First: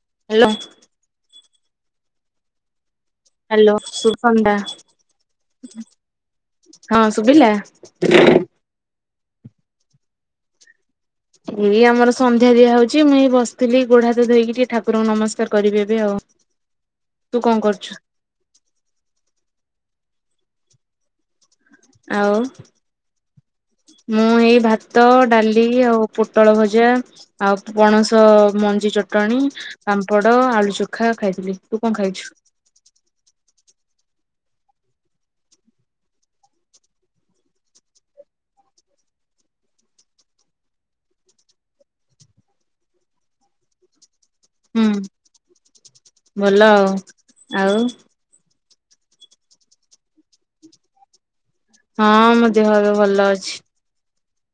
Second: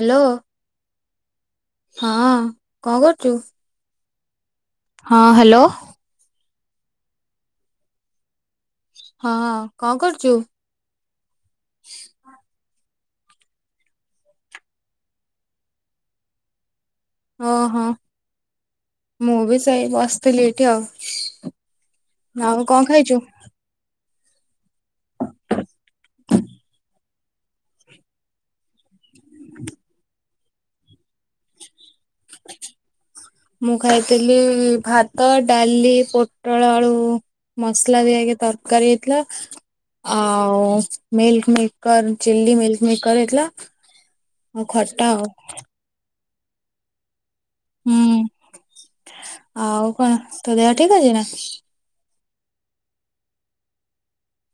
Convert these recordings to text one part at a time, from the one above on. Hello. Hello ହଁ କଣ କରୁଚୁ। ହାଲୋ ଶୁଭ [unintelligible] ହଁ ହାଲୋ। ହଁ ଶୁଭିଲା। ହଁ କଣ କରୁଚୁ। ଏଇ ଆମର ସନ୍ଧ୍ୟା ଦିଆ ହଉଛି ମୁଁ ଏଇ ବସିଥିଲି ଗୋଡ ହାତ ଧୋଇକି ଟିକେ ଠାକୁରଙ୍କୁ ନମସ୍କାର କରିବି ଏବେ ଆଉ। [inaudible] ତୁ କଣ ଓହୋ କରୁଛୁ? ମୁଁ ବି ସେଇ ବସିଥିଲି ଏଇଠି ଆଉ। ଆଉ କଣ ଖାଇଛୁ? ମୁଁ ଏଇ ଭାତ ଡାଲି ଆଉ ପୋଟଳ ଭଜା ଆଉ ପଣସ ମଞ୍ଜି ଚଟଣି ପାମ୍ପଡ ଆଳୁ ଚୋଖା ଖାଇଥିଲି ତୁ କଁ ଖାଇଛୁ। ମୁଁ ଖାଇଥିଲି ଭାତ ଡାଲି ପୋଟଳ ଆଳୁ ମସଲା ଦିଆ ହେଇକି ତରକାରୀ ହେଇଥିଲା। ଆଉ ମିଲ୍କ ମିକର ଚିଲ୍ଲି ମିଲ୍କ ମିକର ହେଇଥିଲା। ହୁଁ ଖଟା ଆଉ। ଭଲ ଆଉ ଆଉ ହୁଁ। ଆଉ କଣ ତୋ ଦେହ ଠିକ୍ ଅଛି ନା। ହଁ ମୋ ଦେହ ହାତ ଭଲ ଅଛି।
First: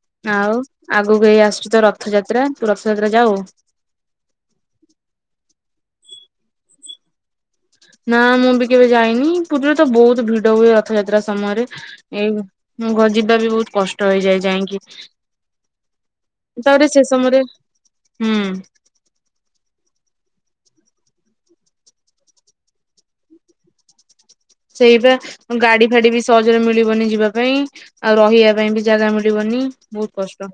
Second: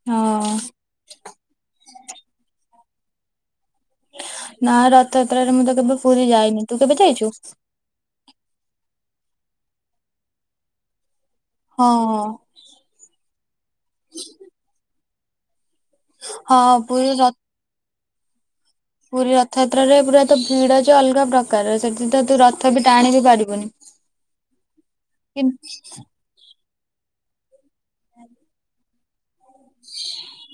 ହଁ ଆଉ ଆଗକୁ ଏଇ ଆସୁଚି ତ ରଥଯାତ୍ରା ତୁ ରଥଯାତ୍ରା ଯାଉ। ନା ରଥଯାତ୍ରାରେ ମୁଁ ତ କେବେ ପୁରୀ ଯାଇନି ତୁ କେବେ ଯାଇଚୁ। ନା ମୁଁ ବି କେବେ ଯାଇନି ପୁରୀରେ ତ ବହୁତ ଭିଡ ହୁଏ ରଥଯାତ୍ରା ସମୟରେ ହଁ ହଁ ଏଇ ମୁଁ ଗଜି [unintelligible] ବହୁତ କଷ୍ଟ ହେଇଯାଏ ଯାଇକି। ହଁ ତାପରେ ସେ ପୁରୀ ର ସମୟରେ ହୁଁ ପୁରୀ ରଥଯାତ୍ରାରେ ପୁରା ତ ଭିଡ ଯେ ଅଲଗା ପ୍ରକାର ସେଠି ତ ତୁ ରଥ ବି ଟାଣି ବି ପାରିବୁନି। [inaudible] ସେଇ ବା କିନ୍ ଗାଡି ଫାଡି ବି ସହଜରେ ମିଳିବନି ଯିବା ପାଇଁ ଆଉ ରହିବା ପାଇଁ ବି ଜାଗା ମିଳିବନି ବହୁତ କଷ୍ଟ।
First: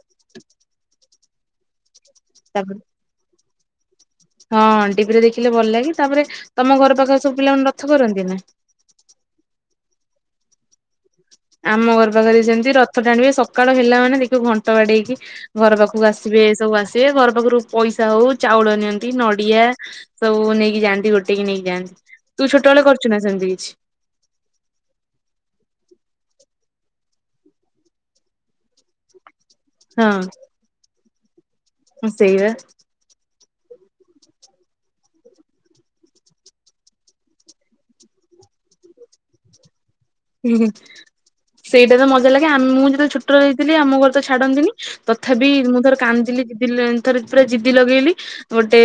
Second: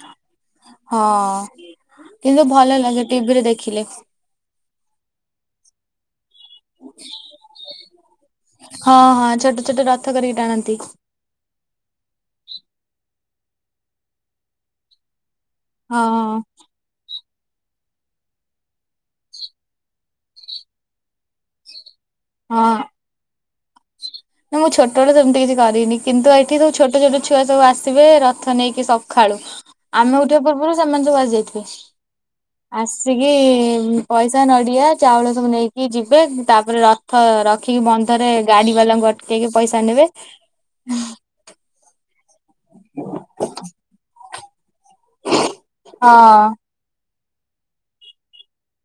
ହଁ କିନ୍ତୁ ଭଲ ତାପରେ ଲାଗେ ଟିଭିରେ ଦେଖିଲେ। ହଁ ଟିଭିରେ ଦେଖିଲେ ଭଲ ଲାଗେ ତାପରେ ତମ ଘର ପାଖରେ ସବୁ ପିଲା ମାନେ ରଥ କରନ୍ତିନା। ହଁ ହଁ ଛୋଟ ଛୋଟ ରଥ କରିକି ଟାଣନ୍ତି। ଆମ ଘର ପାଖରେ ବି ସେମିତି ରଥ ଟାଣିବେ ସକାଳ ହେଲା ମାନେ ଦେଖିବ ଘଣ୍ଟ ବାଡେଇକି ଘର ହଁ ପାଖକୁ ଆସିବେ ସବୁ ଆସିବେ ଘର ପାଖରୁ ପଇସା ହଉ ଚାଉଳ ନିଅନ୍ତି ନଡିଆ ସବୁ ନେଇକି ଯାଆନ୍ତି ଗୋଟେଇକି ନେଇକି ଯାଆନ୍ତି ତୁ ହଁ। ଛୋଟବେେଳେ କରିଛୁ ନା ସେମିତି କିଛି। ନା ମୁଁ ଛୋଟବେଳୁ ତ ସେମିତି କିଛି କରିନି କିନ୍ତୁ ଏଇଠି ସବୁ ଛୋଟ ଛୋଟ ଛୁଆ ସବୁ ଆସିବେ ରଥ ନେଇକି ସଖାଳୁ। ଆମେ ଉଠିବା ପୂର୍ବରୁ ସେମାନେ ସବୁ ଆସିଯାଇଥିବେ। ହୁଁ ସେଇଆ। ଆସିକି ପଇସା ନଡିଆ ଚାଉଳ ସବୁ ନେଇକି ଯିବେ ତାପରେ ର ରଖିକି ବନ୍ଧରେ ଗାଡି ବାଲାଙ୍କୁ ଅଟକେଇକି ପଇସା ନେବେ। ହୁଁ ହୁଁ ସେଇଟା ତ ମଜା ଲାଗେ ଆମେ ମୁଁ ଯେତେବେଳେ ଛୋଟର ହେଇଥିଲି ଆମ ଘର ତ ଛାଡନ୍ତିନି ତଥାପି ମୁଁ ଥରେ ହଁ କାନ୍ଦିଲି [unintelligible] ଥରେ ପୁରା ଜିଦି ଲଗେଇଲି। ଗୋଟେ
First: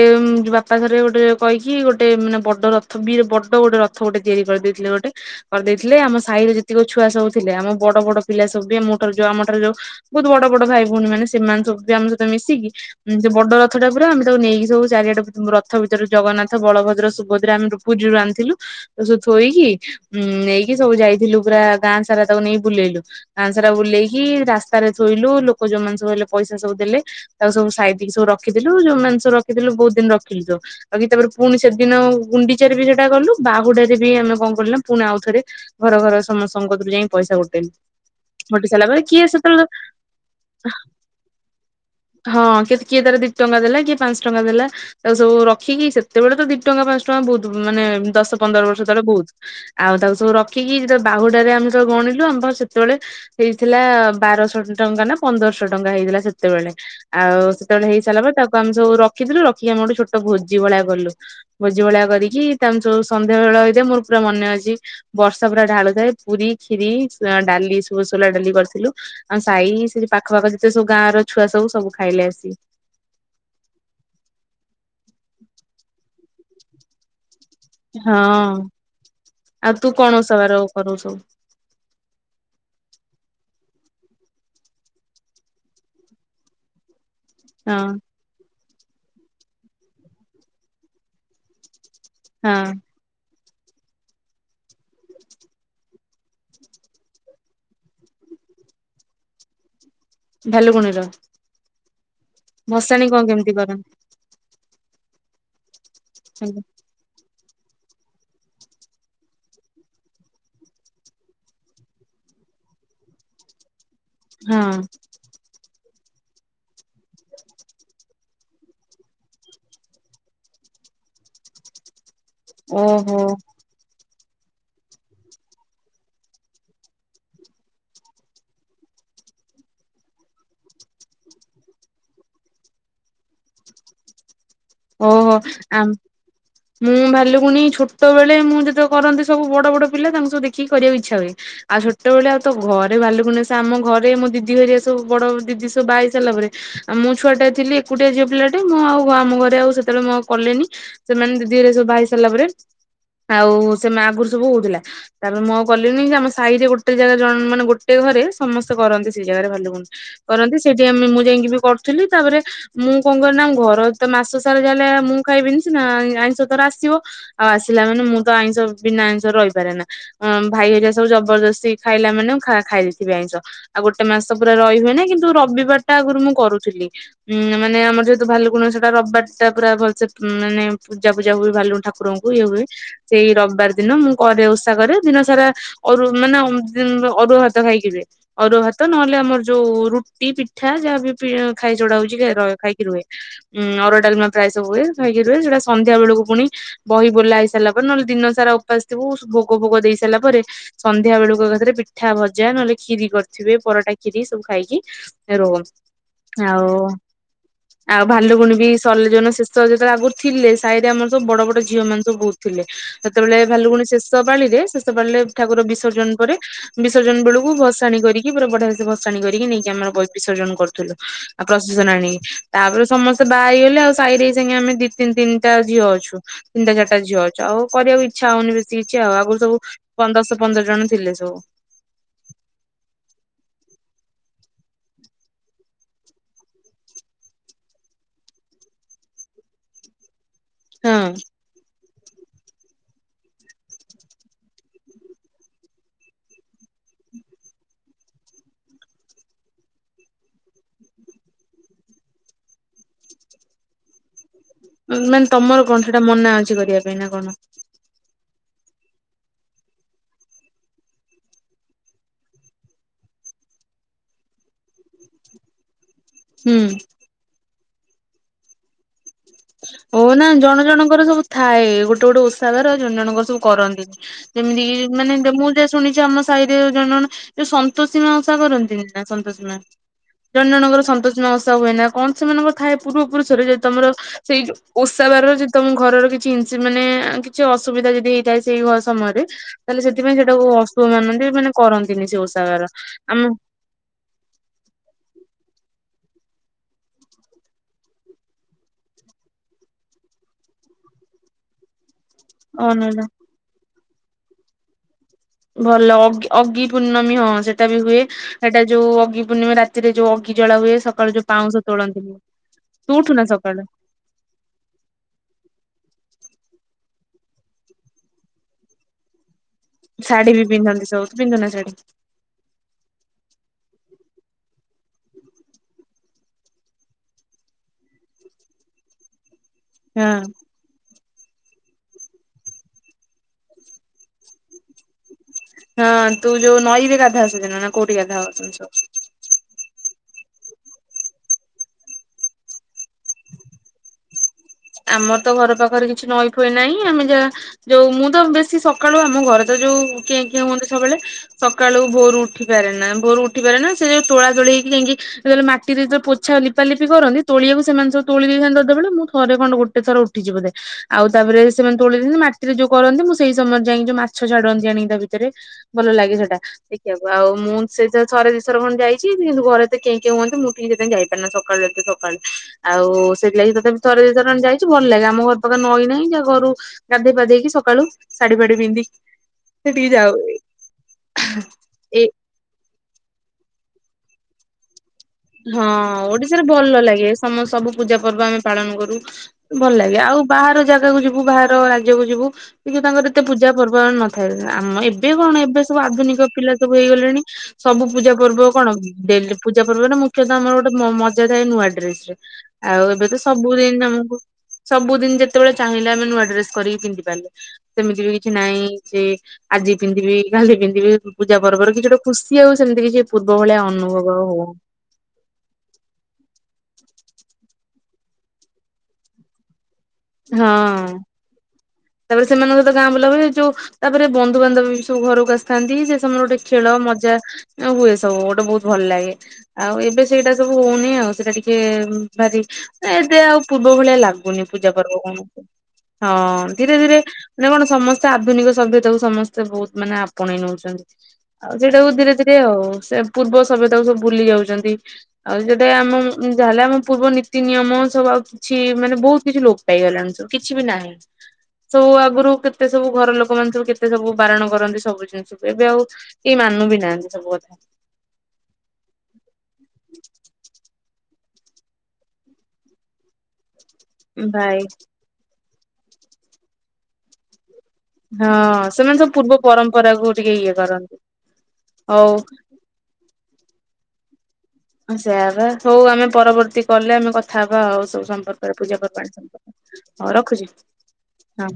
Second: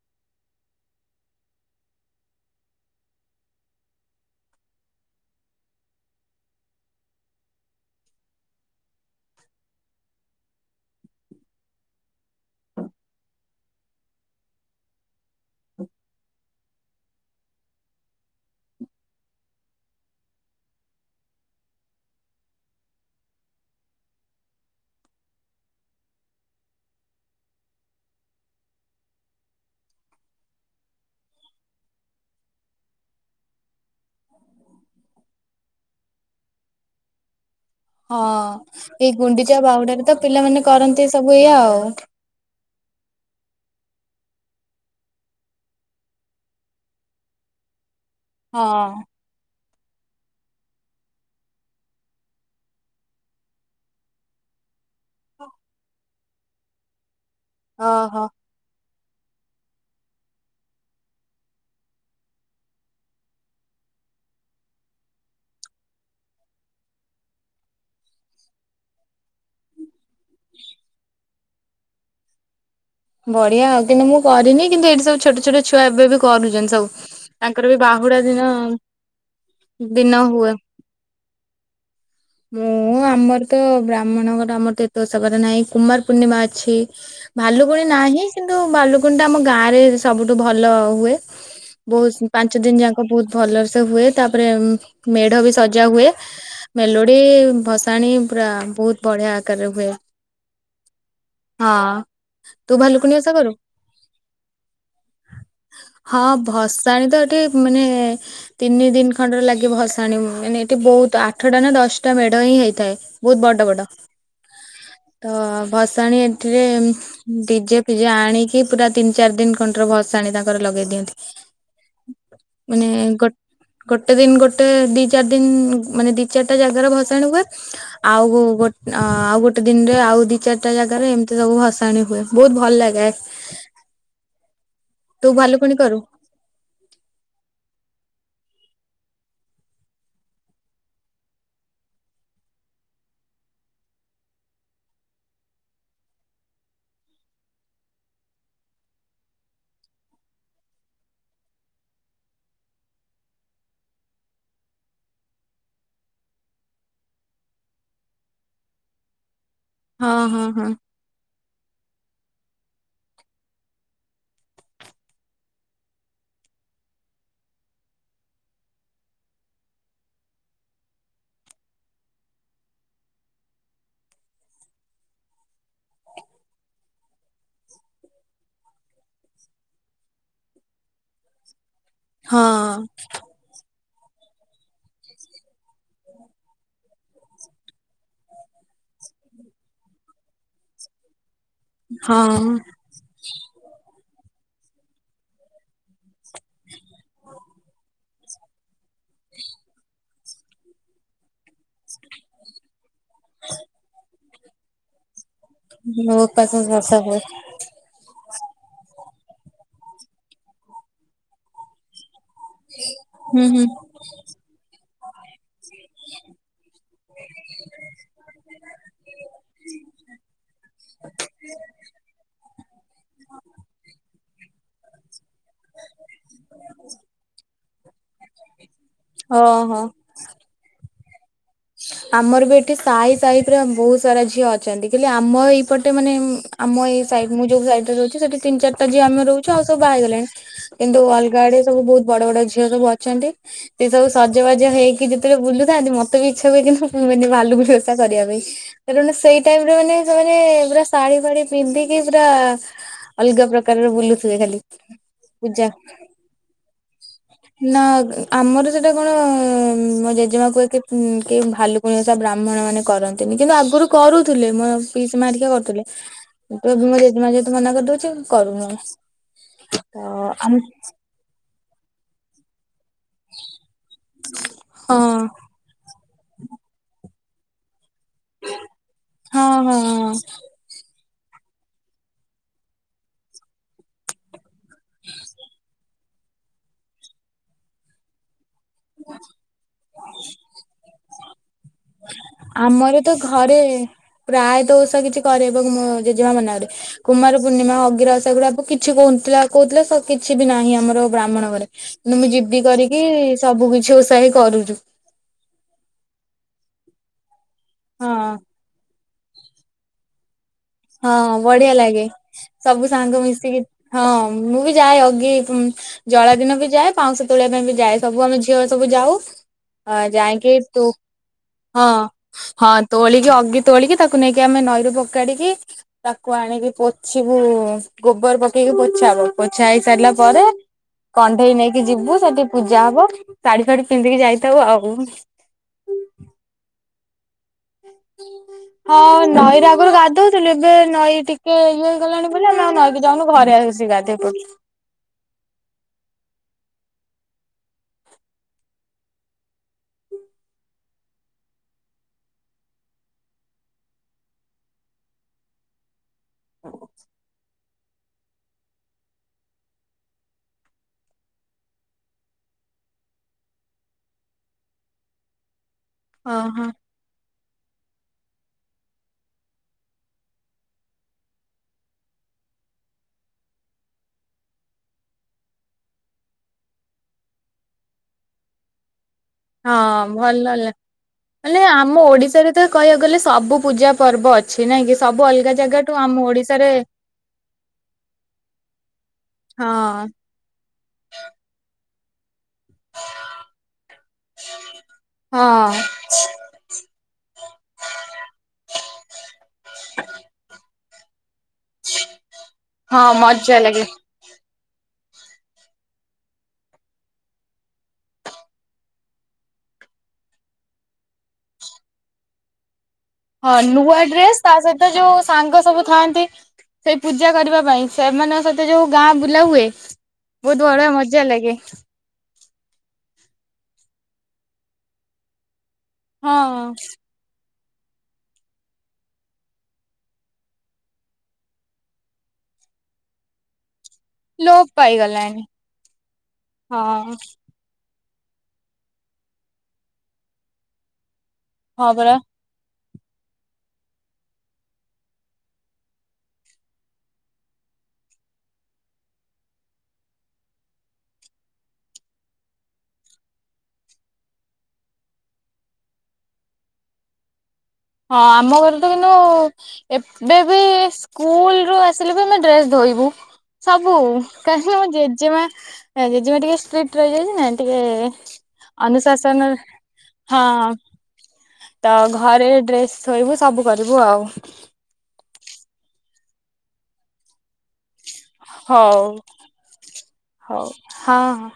ବାପା ଘରେ ଗୋଟେ କହିକି ଗୋଟେ ମାନେ ବଡ ରଥ ବି ବଡ ଗୋଟେ ରଥ। ରଥ ଗୋଟେ ତିଆରି କରିଦେଇଥିଲେ ଗୋଟେ କରିଦେଇଥିଲେ ଆମ। ସାାଇରେ ଯେତିକି ଛୁଆ ସବୁ ଥିଲେ ଆମ ବଡ ବଡ ପିଲା ସବୁ ବି ଆମଠାରୁ ଯୋଉ ଆମଠାରୁ ଯୋଉ। ବହୁତ ବଡ ବଡ ଭାଇ ଭଉଣୀ ମାନେ ସେମାନେ ସବୁ ବି ଆମ ସହିତ ମିଶିକି। ବଡ ରଥ ଟା ପୁରା ଆମେ ତାକୁ ନେଇକି ସବୁ ଚାରିଆଟେ ରଥ ଭିତରେ ଜଗନ୍ନାଥ ବଳଭଦ୍ର ସୁଭଦ୍ରା ଆମେ - ପୁରୀରୁ ‌ ଆଣିଥିଲୁ ତ ସବୁ ଥୋଇକି ନେଇକି ସବୁ ଯାଇ। ଥିଲୁ ପୁରା ଗାଁ ସାରା ତାକୁ ନେଇ ବୁଲେଇଲୁ। ଗାଁ ସାରା ବୁଲେଇକି ରାସ୍ତାରେ ଥୋଇଲୁ ଲୋକ ଯୋଉମାନେ ସବୁ ହେଲେ ପଇସା ସବୁ ଦେଲେ। ତାକୁ ସବୁ ସାଇତିକି ସବୁ ରଖିଥିଲୁ ଯୋଉ ମାନେ ସବୁ ରଖିଥିଲୁ ବହୁତ ଦିନ ରଖିଲୁ ଯୋଉ ଆଉ କି ତାପରେ ପୁଣି ସେଦିନ ଗୁଣ୍ଡିଚାର ବି ସେଟା କଲୁ। ବାହୁଡାରେ ବି ଆମେ କଣ କଲୁ ନା ପୁଣି ଆଉଥରେ ଘର ଘର ସମସ୍ତଙ୍କ ପାଖକୁ ଯାଇକି ପଇସା ଗୋଟେଇଳୁ। ହଁ ଏଇ ଗୁଣ୍ଡିଚା ବାହୁଡାରେ ତ ପିଲାମାନେ କରନ୍ତି ସବୁ ଏଇଆ ଆଉ। ହଁ କି କିଏ ତାର ଦି ଟଙ୍କା ଦେଲା କିଏ ପାଞ୍ଚ ଟଙ୍କା ଦେଲା‌ ତା ସବୁ ରଖିକି ସେତେବେଳେ ତ ଦି ଟଙ୍କା ପାଞ୍ଚ ଟଙ୍କା ବହୁତ ମାନେ ଦଶ। ପନ୍ଦର ବର୍ଷ ହଁ। ତଳେ ବହୁତ ଆଉ ତାକୁ ସବୁ ରଖିକି ଯେ ବାହୁଡାରେ ଆମେ ସବୁ ଗଣିଲୁ ଆମ ସେତେବେଳେ ପ - ହେଇଥିଲା ବାରଶହ ଟଙ୍କା ନା ପନ୍ଦରଶହ ଟଙ୍କା ହେଇଥିଲା ସେତେବେଳେ ଆଉ। ସେତେବେଳେ ହେଇ ଓହୋ ସାରିଲ ପରେ ତାକୁ ଆମ ସବୁ ରଖିଥିଲୁ ରଖି ଆମେ ଗୋଟେ ଛୋଟ ଭୋଜି ଭଳିଆ କଲୁ। ଭୋଜି ଭଳିଆ କରିକି ତମେ ‌ସବୁ‌ ସନ୍ଧ୍ୟା ବେଳ ହେଇଯାଏ ମୋର ପୁରା ମନେ ଅଛି। ବର୍ଷା ପୁରା ଢାଳୁଥାଏ ପୁରୀ କ୍ଷୀରି ଡାଲି ସବୁ ସୁଲା ଡାଲି କରିଥିଲୁ ଆଉ ସାଇ ସେ- ପାଖପାଖ ଯେତେ ସବୁ ଗାଁ ର ଛୁଆ ସବୁ ସବୁ ଖାଇଲେ ଆସି କି ବଢିଆ ଆଉ କିନ୍ତୁ ମୁଁ କରିନି କିନ୍ତୁ ଏଇଠି ସବୁ ଛୋଟ ଛୋଟ ଛୁଆ ଏବେ ବି କରୁଛନ୍ତି ସବୁ। ତାଙ୍କର ବି ବାହୁଡା ଦିନ ହଁ। ଆଉ ତୁ କଣ ଦିନ ହୁଏ। ଓଷାବାର କରୁ ସବୁ ମୁଁ ହଁ ଆମର ତ ବ୍ରାହ୍ମଣ ଘର ଆମର ଏତେ ଓଷା ବାର ନାହିଁ କୁମାର ପୂର୍ଣ୍ଣିମା ଅଛି ଭାଲୁ। ହଁ ନାଁହି କିନ୍ତୁ ବାଲୁକୁଣ୍ଠା ଆମ ଗାଁ ରେ ସବୁଠୁ ଭଲ ହୁଏ ବହୁତ ପାଞ୍ଚ ହଁ ଦିନ ଯାକ। ବହୁତ ଭଲ ସେ ହୁଏ ତାପରେ ମେଢ ବି ସଜା ହୁଏ। ମେଲୋଡି ଭସାଣି ପୁରା ବହୁତ ବଢିଆ ଆକାରରେ ହୁଏ। ଭାଲୁଗୁଣିର ହଁ ତୁ ଭସାଣି ଭାଲୁକୁଣୀ ଓଷା କଣ କରୁ କେମିତି କର? ହଁ ଭସାଣୀ ତ ଏଠି ମାନେ। ତିନି ଦିନ ଖଣ୍ଡରେ ଲାଗି ଭସାଣି ମାନେ ଏଠି ବହୁତ ଆଠଟା ନା ଦଶଟା ମେଢ ହିଁ ହେଇଥାଏ। ବହୁତ ବଡ ବଡ। ହଁ। ତ ଭସାଣି ଏଟରେ। ଡିଜେ ଫିଜେ ଆଣିକି ପୁରା ତିନି ଚାରି ଦିନ କଣ୍ଟର ଭସାଣି ତାଙ୍କର ଲଗେଇ ଦିଅନ୍ତି। ମାନେ ଓହୋ ଗୋଟେ ଗୋଟେ ଦିନ ଗୋଟେ ଦି ଚାରି ଦିନ ମାନେ ଦି ଚାରିଟା ଜାଗାରେ ଭସାଣି ହୁଏ। ଆଉ ଗୋ ଆଉ ଗୋଟେ ଦିନରେ ଆଉ ଦି ଚାରିଟା ଜାଗାରେ ଏମିତି ସବୁ ଭସା- ଭସାଣି ହୁଏ ବହୁତ ଭଲ ଲାଗେ। ଓହୋ ତୁ ଭାଲୁକୁଣୀ ଆମ- କରୁ ମୁଁ ଭାଲୁକୁୁନି ଛୋଟବେେଳେ ମୁଁ ଯେତେବେଳେ କରନ୍ତି ସବୁ ବଡ ବଡ ପିଲା ତାଙ୍କୁ ସବୁ ଦେଖିକି କରିବାକୁ ଇଚ୍ଛା ହୁଏ ଆଉ ଛୋଟବେଳେ ଆଉ ତ ଘରେ ଭାଲୁକୁନି ଓଷା ଆମ ଘରେ ମୋ ଦିଦି ହେରିକା ସବୁ ବଡ ଦିଦି ସବୁ ବାହା ହେଇ ସାରିଲାପରେ ଆଉ ମୁଁ ଛୁଆଟା ଥିଲି ଏକୁଟିଆ ଯିଅ ପିଲାଟେ ମୁଁ ଆଉ ଆମ ଘର- ଆଉ ସେତେବେଳେ ମୁ ଆଉ କଲିନି ସେମାନ ଦିଦି ଘରିକା ସବୁ ବାହା ହେଇ ସାରିଲା ପରେ ଆଉ ସେ ମା ଆଗରୁ ସବୁ ହଉଥିଲା ତାପରେ ମୁଁ ଆଉ କଲିଣିି ଯେ ଆମ ସାହି ରେ ଗୋଟେ ଜାଗା ଜଣ ମାନେ ଗୋଟେ ଘରେ ସମସ୍ତେ କରନ୍ତି ସେଇ ଜାଗାରେ ଭକୁକୁଣି ହଁ ହଁ କରନ୍ତି ହଁ। ସେଠି ଆମେ ମୁଁ ଯାଇକି ବି କରୁଥିଲି ତାପରେ ମୁଁ କଣ କରେନା ଘର ତ ମାସ [unintelligible] ମୁଁ ଖାଇବିନି ସିନା ନା ଆଇଁଷ ତାର ଆସିବ ଆଉ ଆସିଲା ମାନେ ମୁଁ ତ ଆଇଁଷ ବିନା ଆଇଁଷ ରହିପାରେ ନା ହଁ- ଭାଇ ହେରିଆ ସବୁ ଜବରଦସ୍ତି ଖାଇଲା ମାନେ ମୁଁ ଖା-ଦେଇଥିବେ ଆଇଁଷ। ଆଉ ଗୋଟେ ମାସ ପୁରା ରହି ହୁଏନି କିନ୍ତୁ ରବିବାର ଟା ଆଗରୁ ମୁଁ କରୁଥିଲି। ହୁଁ- ମାନେ ଆମର ଯେହେତୁ ଭାଲୁକୁଣି ଓଷାଟା ରବିବାର୍ ଷା ପୁରା ଭଲସେ ମାନେ ପୂଜା ଫୂଜା ହୁଏ ଭାଲୁକୁଣି ଠାକୁରଙ୍କୁ ଇଏ ହୁଏ ହଁ। ସେଇ ରବିବାର୍ ଦିନ ମୁଁ କରେ ଉଷା କରେ ଦିନ ସାରା ଅରୁ- ମାନେ ଅ ଉଁ -ଅରୁଆ ଭାତ ଖାଇକିି ଯିବେ ଅରୁଆ ଭାତ ନହେଲେ ଆମର ଯଉ ରୁଟି ପିଠା ଯାହାବି ଖାଇ ଚଡା ହଉଚି ହଁ ର-ଖାଇକି ରୁହେ ଉଁ- ଅରୁଆ ଡାଲ୍ମା ପ୍ରାୟ ସବୁହୁଏ ଖାଇକି ରୁହେ ସେଟା ସନ୍ଧ୍ୟା ବେଳକୁ ପୁଣି ବହି ବୁଲା ହେଇସାରିଲା ପରେ ନହେଲେ ଦିନ ସାରା ଉ ଆସିଥିବୁ ସୁ -ଭୋଗ ଫୋଗ ଦେଇ ସାରିଲା ପରେ ସନ୍ଧ୍ୟା ବେଳୁ ଏକାଥରେ ପିଠା ଭଜା ନହେଲେ କ୍ଷୀରି କରିଥିବେ ପରଟା କ୍ଷୀରି ସବୁ ଖାଇକି ରହୁ ମୋ ବାପା କୁ ଆଉ ବର୍ଷା ହୁଏ। ଆଉ ଭାଲୁକୁଣୀ ବି ସଲେ ଯଉଦିନ ଶେଷ ଯେତେବେଳେ ଆଗରୁ ଥିଲେ ସାହି ରେ ଆମର ସବ ବଡ ବଡ ଝିଅ ମାନେ ସବୁ ବହୁତ୍ ଥିଲେ ସେତେବେଳେ ହୁଁ ହୁଁ ଭାଲୁକୁଣି ଶେଷ ପାଳିରେ ଶେଷ ପାଳିରେ ଠାକୁର ବିସର୍ଜନ ପରେ ବିସର୍ଜନ ବେଳକୁ ଭସାଣି କରିକି ପୁରା ବଢିଆ ସେ ଭସାଣି କରିକି ନେଇକି ଆମର ବ- ବିସର୍ଜନ କରୁଥୁଲୁ। ଆଉ ପ୍ରଶେସନ ଆଣିକି ତାପରେ ସମସ୍ତେ ବାହା ହେଇଗଲେ ଆଉ ସାଇ ରେ ଏଇଜାଙ୍ଗେ ଆମ ଦି ତିନ୍ -ତିନିଟା ଝିଅ ଅଛୁ ତିନିଟା ଚାରିଟା ଝିଅ ଅଛୁ ଆଉ କରିବାକୁ ଇଚ୍ଛା ହଉନି ବେ ଚିଚ ଆଉ ଆଗରୁ ସବୁ ଓହୋ। ପନ୍ଦ-ଦଶ ପନ୍ଦର ଜଣ ଥିଲେ ସବୁ। ଆମର ବି ଏଠି ସାହି ସାହି ପୁରା ବହୁତ୍ ସାରା ଝିଅ ଅଛନ୍ତି କିନ୍ତୁ ଆମ ଏଇପଟେ ମାନେ ଆମ ଏଇ ସାଇଡ୍ ମୁଁ ଯଉ ସାଇଡ୍ ରେ ରହୁଚି ସେଠି ତିିନ୍ ଚାରିଟା ଝିଅ ଆମେ ରହୁଚୁ ଆଉ ସବୁ ବାହା ହେଇଗଲେଣି। କିନ୍ତୁ ହଁ ଅଲଗା ଆଡେ ସବୁ ବହୁତ୍ ବଡ ବଡ ଝିଅ ସବୁ ଅ ଅଛନ୍ତି ସେ ସବୁ ସଜବାଜ ହେଇକି ଯେତେବେଳେ ବୁଲୁଥାନ୍ତି ମତେ ବି ଇଚ୍ଛା ହୁଏ ମାନେ ଭାଲୁକୁଣି ଓଷା କରିବା ପାଇଁ। କାରଣ ସେଇ ଟାଇମ୍ ରେ ମାନେ ସେମାନେ ପୁରା ଶାଢୀ ଫାଢୀ ପିନ୍ଧିକି ପୁରା ଅଲଗା ପ୍ରକାରର ବୁଲୁ ମାନେ ତମର କଣ୍ ସେଟା ମନା ଅଛି କରିବା ପାଇଁ ନା କଣ? ନା ଆମର ସେଟା କଣ ମ ଜେଜେମା କୁହେ କି ଭାଲୁ କୁଣି ଓଷା ବ୍ରାହ୍ମଣ ମାନେ କରନ୍ତିନି କିନ୍ତୁ ଆଗରୁ କରୁଥିଲେ ମୋ ପିଇସି ମା ହେରିକା କରୁଥିଲେ। [unintelligible] ହୁଁ। ମତେ ତ ଜେଜେମା ଯେହେତୁ ମନା କରିଦଉଚି କରୁନି ମୁଁ ଆଉ। ଓ ନା ଜଣ ଜଣଙ୍କର ସବୁ ଥାଏ ଗୋଟେ ଗୋଟେ ଓଷ୍ ଉଷା ବାର ଜଣ ଜଣଙ୍କ ସବୁ କରନ୍ତି ଯେମିତି କିି ହଁ ମାନେ [unintelligible] ମୁଁ ଶୁଣିଚି ଆମ ସାହି ରେ ଜଣେ ଜଣ ସେ ସନ୍ତୋଷୀ ମା ଓଷା କରନ୍ତିନି ନା ହଁ ସନ୍ତୋଷୀ ମା? ହଁ ହଁ ଜଣେ ଜଣଙ୍କର ସନ୍ତୋଷୀ ମା ଓଷା ହୁଏନା କଣ ସେମାନଙ୍କର ଥାଏ ପୂର୍ବ ପୁରୁଷରେ ଯେ ତମର ସେଇ ଯଉ ଓଷା ବାରର ଯଦି ତମ ଘରର କିଛି ଇନ୍ସି- ମାନେ କିଛି ଅସୁବିଧା ଯଦି ହେଇଥାଏ ସେଇ ଘ ସମୟରେ ତାହେଲେ ସେଥିପାଇଁ ସେଟାକୁ ଅଶୁଭ ମାନନ୍ତି ମାନେ କରନ୍ତିନି ସେ ଓଷା ବାର ଆମ [inaudible] ପ୍ରାୟତ ଓଷା କିଛି କରେ ମୋ ଜେଜେମା ମନା କରେ। କୁମାର ପୂର୍ଣ୍ଣିମା ଅଗିରା ଓଷା ସେଗୁଡାକ କିଛି କହୁଥିଲା -କହୁଥିଲା କିଛି ବି ନାହିଁ ଆମର ବ୍ରାହ୍ମଣ ଘରେ। ମୁଁ ଜିଦି ଅ ନ କରିକି ସବୁ କିଛି ଓଷା ହି କରୁଚୁ ଭଲ ଅ -ଅଗି ପୂର୍ଣ୍ଣମୀ ହଁ ସେ ବି ହୁଏ ହଁ। ସେଇଟା ଯୋଉ ଅଗି ପୂର୍ଣ୍ଣିମା ରାତିରେ ଯୋଉ ଅଗି ଜଳା ହୁଏ ହଁ ସକାଳୁ ଯୋଉ ପାଉଁଶ ବଢିଆ ଲାଗେ ତୋଳନ୍ତି। ସବୁ ତୁ ଉଠୁ ସାଙ୍ଗ ନା ମିଶିକି ସକାଳୁ ହଁ ମୁଁ ବି ଯାଏ ଅଗି ଜଳା ଦିନ ବି ଯାଏ ପାଉଁଶ ତୋଳିବା ପାଇଁ ବି ଯାଏ ସବୁ ଆମେ ଝିଅ ସବୁ ଯାଉ ଅ- ଶାଢୀ ବି ଯାଇଁକି ପିନ୍ଧନ୍ତି ତୁ- ସବୁ ପିନ୍ଧୁ ନା ଶାଢୀ ହଁ। ହଁ ତୋଳିକି ଅଗି ତୋଳିକି ତାକୁ ନେଇକି ଆମେ ନଈରୁ ପକାଡିକି ତାକୁ ଆଣିକି ପୋଛିବୁ ଗୋବର ପକେଇକି ପୋଛହବ। ପୋଛା ହେଇ ହଁ। ସାରିଲା ପରେ କଣ୍ଢେଇ ନେଇକି ଯିବୁ ସେଠି ପୂଜା ହବ ଶାଢୀ ଶାଢୀ ପିନ୍ଧିକି ଯାଇଥାଉୁ ଆଉ। ହଁ ତୁ ଯଉ ନଈରେ ଗାଧାଅ ସେଦିନ ନା କଉଠି ଗାଧାଅ ସେମାନେ ସବୁ? ହଁ ନଈରେ ଆଗୁରୁ ଗାଧଉଥିଲି ଏବେ ନଈ ଟିକେ ଇଏ ହେଇଗଲାଣି ବୁଲି ନା ଆଉ ନଈକି ଯାଉନୁ ଘରେ ଆସି ଗା [unintelligible] ଆମର ତ ଘର ପାଖରେ କିଛି ନଈ ହୁଏ ନାହିଁ ଆମେ ଯାହା ଯୋଉ ମୁଁ ତ ବେଶୀ ସକାଳୁ ଆମ ଘରେ ତ ଯୋଉ କିଏ କିଏ ହୁଅନ୍ତି ସବୁବେଳେ। ସକାଳୁ ଭୋରୁ ଉଠିପାରେ ନା ଭୋରୁ ଉଠି ପାରେ ନା ସେ ଯଉ ତୋଳା ତୋଳି ହେଇକି ଯାଇକି ଯେତେବେଳେ ମାଟିରେ ତ ପୋଛା ଲିପାଲିପି କରନ୍ତି ତୋଳିକୁ ସେମାନେ ସବୁ ତୋଳି ଦେଇଥାନ୍ତି ସେତେବେଳେ ମୁଁ ଥରେ ଣ୍ଡ ଗୋଟେ ଥର ଉଠିିଚି ବୋଧେ। ଆଉ ତାପରେ ସେମାନେ ତୋଳି ଦେଇନ୍ତି ମାଟିରେ ଯୋଉ କରନ୍ତି ମୁଁ ସେଇ ସମୟରେ ଯାଇକି ଯୋଉ ମାଛ ଛାଡନ୍ତି ଆଣିକି ତା ଭିତରେ ଭଲ ଲାଗେ ସେଟା ଓହୋ ଏ ଖିବାକୁ ଆଉ ମୁଁ ସେ ଥରେ ଦିଶଥର ଭଳି ଯାଇଛି କିନ୍ତୁ ଘରେ ତ କେ କେ ହୁଅନ୍ତି ମୁଁ ଟିକି ସେତେଇ ଯାଇ ପାରେନା ସକାଳୁ ଏତେ ସ କାଳୁ ଆଉ ସେଥିଲାଗି ତତେ ଥରେ ଦି ଥର ଯାଇଛୁ ଭଲ ଲାଗେ ଆମ ଘର ପାଖରେ ନଈନାହିଁ ଯାହା ଘରୁ ଗାଧୋଇ ପାଧେଇକି ସକାଳୁ ଶାଢୀ ବାଡି ପିନ୍ଧି ହଁ ଭଲ ଲ ମାନେ ଆମ ଏ ଓଡିଶାରେ ତ କହିବାକୁ ଗଲେ ସବୁ ପୂଜା ପର୍ବ ଅ ଅଛି ନାଇଁ କିି ସବୁ ଅ ହଁ ଓଡିଶାରେ ଭଲ ଲାଗେ ସମ ସବୁ ପୂଜା ପର୍ବ ଆମେ ପାଳନ କରୁ ଭଲ ହଁ ଲାଗେ ଆଉ ବାହାର ଜାଗାକୁ ଯିବୁ ବାହାର ରାଜ୍ୟକୁୁ ଯିବୁ। କି ତାଙ୍କର ଏତେ ପୂଜା ପର୍ବ ନଥାଏ ଆମ ଏବେ କଣ ହଁ ଏବେ ସବୁ ଆଧୁନିକ ପିଲା ସବୁ ହେଇ ଗଲେଣି। ସବୁ ପୂଜା ପର୍ବ କଣଡେ ପୂଜା ପର୍ବ ନା ମୁଁ ଆମର ଗୋଟେ ମ-ମଜା ଥାଏ ନୂଆ ଡ୍ରେସ ରେ ଆଉ ହଁ ଏବେ ତ ସବୁ ମଜା ଦିନ ଲାଗେ ସବୁଦିନ ଯେତେବେଳେ ଚାହିଁଲେ ଆମେ ନୂଆ ଡ୍ରେସ କରିକି ପିନ୍ଧି ପାରିଲେ। ସେମିତି ବି କିଛି ନାହିଁ ଯେ ଆଜି ପିନ୍ଧିବି କାଲି ପିନ୍ଧିବି ପୂଜା ପର୍ବରେ କିଛି ଗୋଟେ ଖୁସି ଆଉ ସେମିତି କିଛି ପୂର୍ବ ହଁ ଭଳିଆ ନୂଆ ଅନୁଭବ ଡ୍ରେସ୍ ହଉ ତା ସହିତ ଯୋଉ ସାଙ୍ଗ ସବୁ ଥାଆନ୍ତି। ସେଇ ପୂଜା କରିବା ପାଇଁ ସେମାନଙ୍କ ସହିତ ଯୋଉ ଗାଁ ବୁଲା ହୁଏ। ବହୁତ ବଢିଆ ହଁ। ମଜା ଲାଗେ ତାପରେ ସେମାନଙ୍କ ସହିତ ଗାଁ ବୁଲା ଭବେ ଯୋଉ ତାପରେ ବନ୍ଧୁବାନ୍ଧବ ସବୁ ଘରକୁ ଆସିଥାନ୍ତି ଯେ ସମର ଗୋଟେ ହଁ ଖେଳ ମଜା ହୁଏ ସବୁ ଗୋଟେ ବହୁତ ଭଲ ଲାଗେ। ଆଉ ଏବେ ସେଇଟା ସବୁ ହଉନି ଆଉ ସେଇଟା ଟିକେ ଭାରି ଏବେ ଆଉ ପୂର୍ବ ଭଳିଆ ଲାଗୁ ଗୁନି ଲୋପ ପୂଜା ପର୍ବ କଣ ପାଇଗଲାଣି ହଁ ଧୀରେ ଧୀରେ ହଁ ମାନ କଣ ସମସ୍ତେ ଆଧୁନିକ ସଭ୍ୟତାକୁ ସମସ୍ତେ ବହୁତ ମାନେ ଆପଣେଇ ନଉଛନ୍ତି। ଆଉ ହଁ ସେଇଟାକୁୁ ଧୀରେ ପରା ଧୀରେ ଆଉ ସେ ପୂର୍ବ ସଭ୍ୟତାକୁ ସବୁ ବୁଲି ଯାଉଛନ୍ତି। ଆଉ ଯୋଟେ ଆମ ଯାହାହେଲେ ଆମ ପୂର୍ବ ନୀତି ନିୟମ ସବୁ ଆଉ କିଛି ମାନେ ବହୁତ କିଛି ଲୋପ ପାଇଗଲାଣି ସବୁ କିଛି ବି ନାହିଁ। ସବୁ ଆଗରୁ କେତେ ସବୁ ଘର ଲୋକମାନେ ସବୁ କେତେ ସବୁ ବାରଣ କରନ୍ତି ସବୁ ଜିନିଷକୁ ଏବେ ଆଉ ଏ ମାନୁ ବି ନାହାନ୍ତି ସବୁ କଥା। ହଁ ଆମ ଘରେ ତ କିନ୍ତୁ ଏବେ ବି ସ୍କୁଲୁ ଆସିଲେ ବି ଆମେ ଡ୍ରେସ ଧୋଇବୁ। ସବୁ ଭାଇ କାହିଁକି ଆମ ଜେଜେମା ଜେଜେମା ଟିକେ ଷ୍ଟ୍ରିଟ ରହିଯାଇଛି ନା। ଟିକେ ହଁ ସେମାନେ ସବୁ ପୂର୍ବ ଅନୁଶାସନ ପରମ୍ପରାକୁ ଟିକେ ହଁ। ଇଏ କରନ୍ତି। ତ ହଉ ଘରେ ଡ୍ରେସ୍ ଶୋଇବୁ ସବୁ କରିବୁ ଆଉ। ସେୟ ହଉ ଆମେ ପରବର୍ତ୍ତୀ କଲେ ଆମେ କଥା ହବା ଆଉ ସବୁ ସମ୍ପର୍କ ପୂଜା ହଉ ପର୍ବାଣି ସମ୍ପର୍କ ହଁ ରଖୁଛି ହଉ ହଁ ହଁ।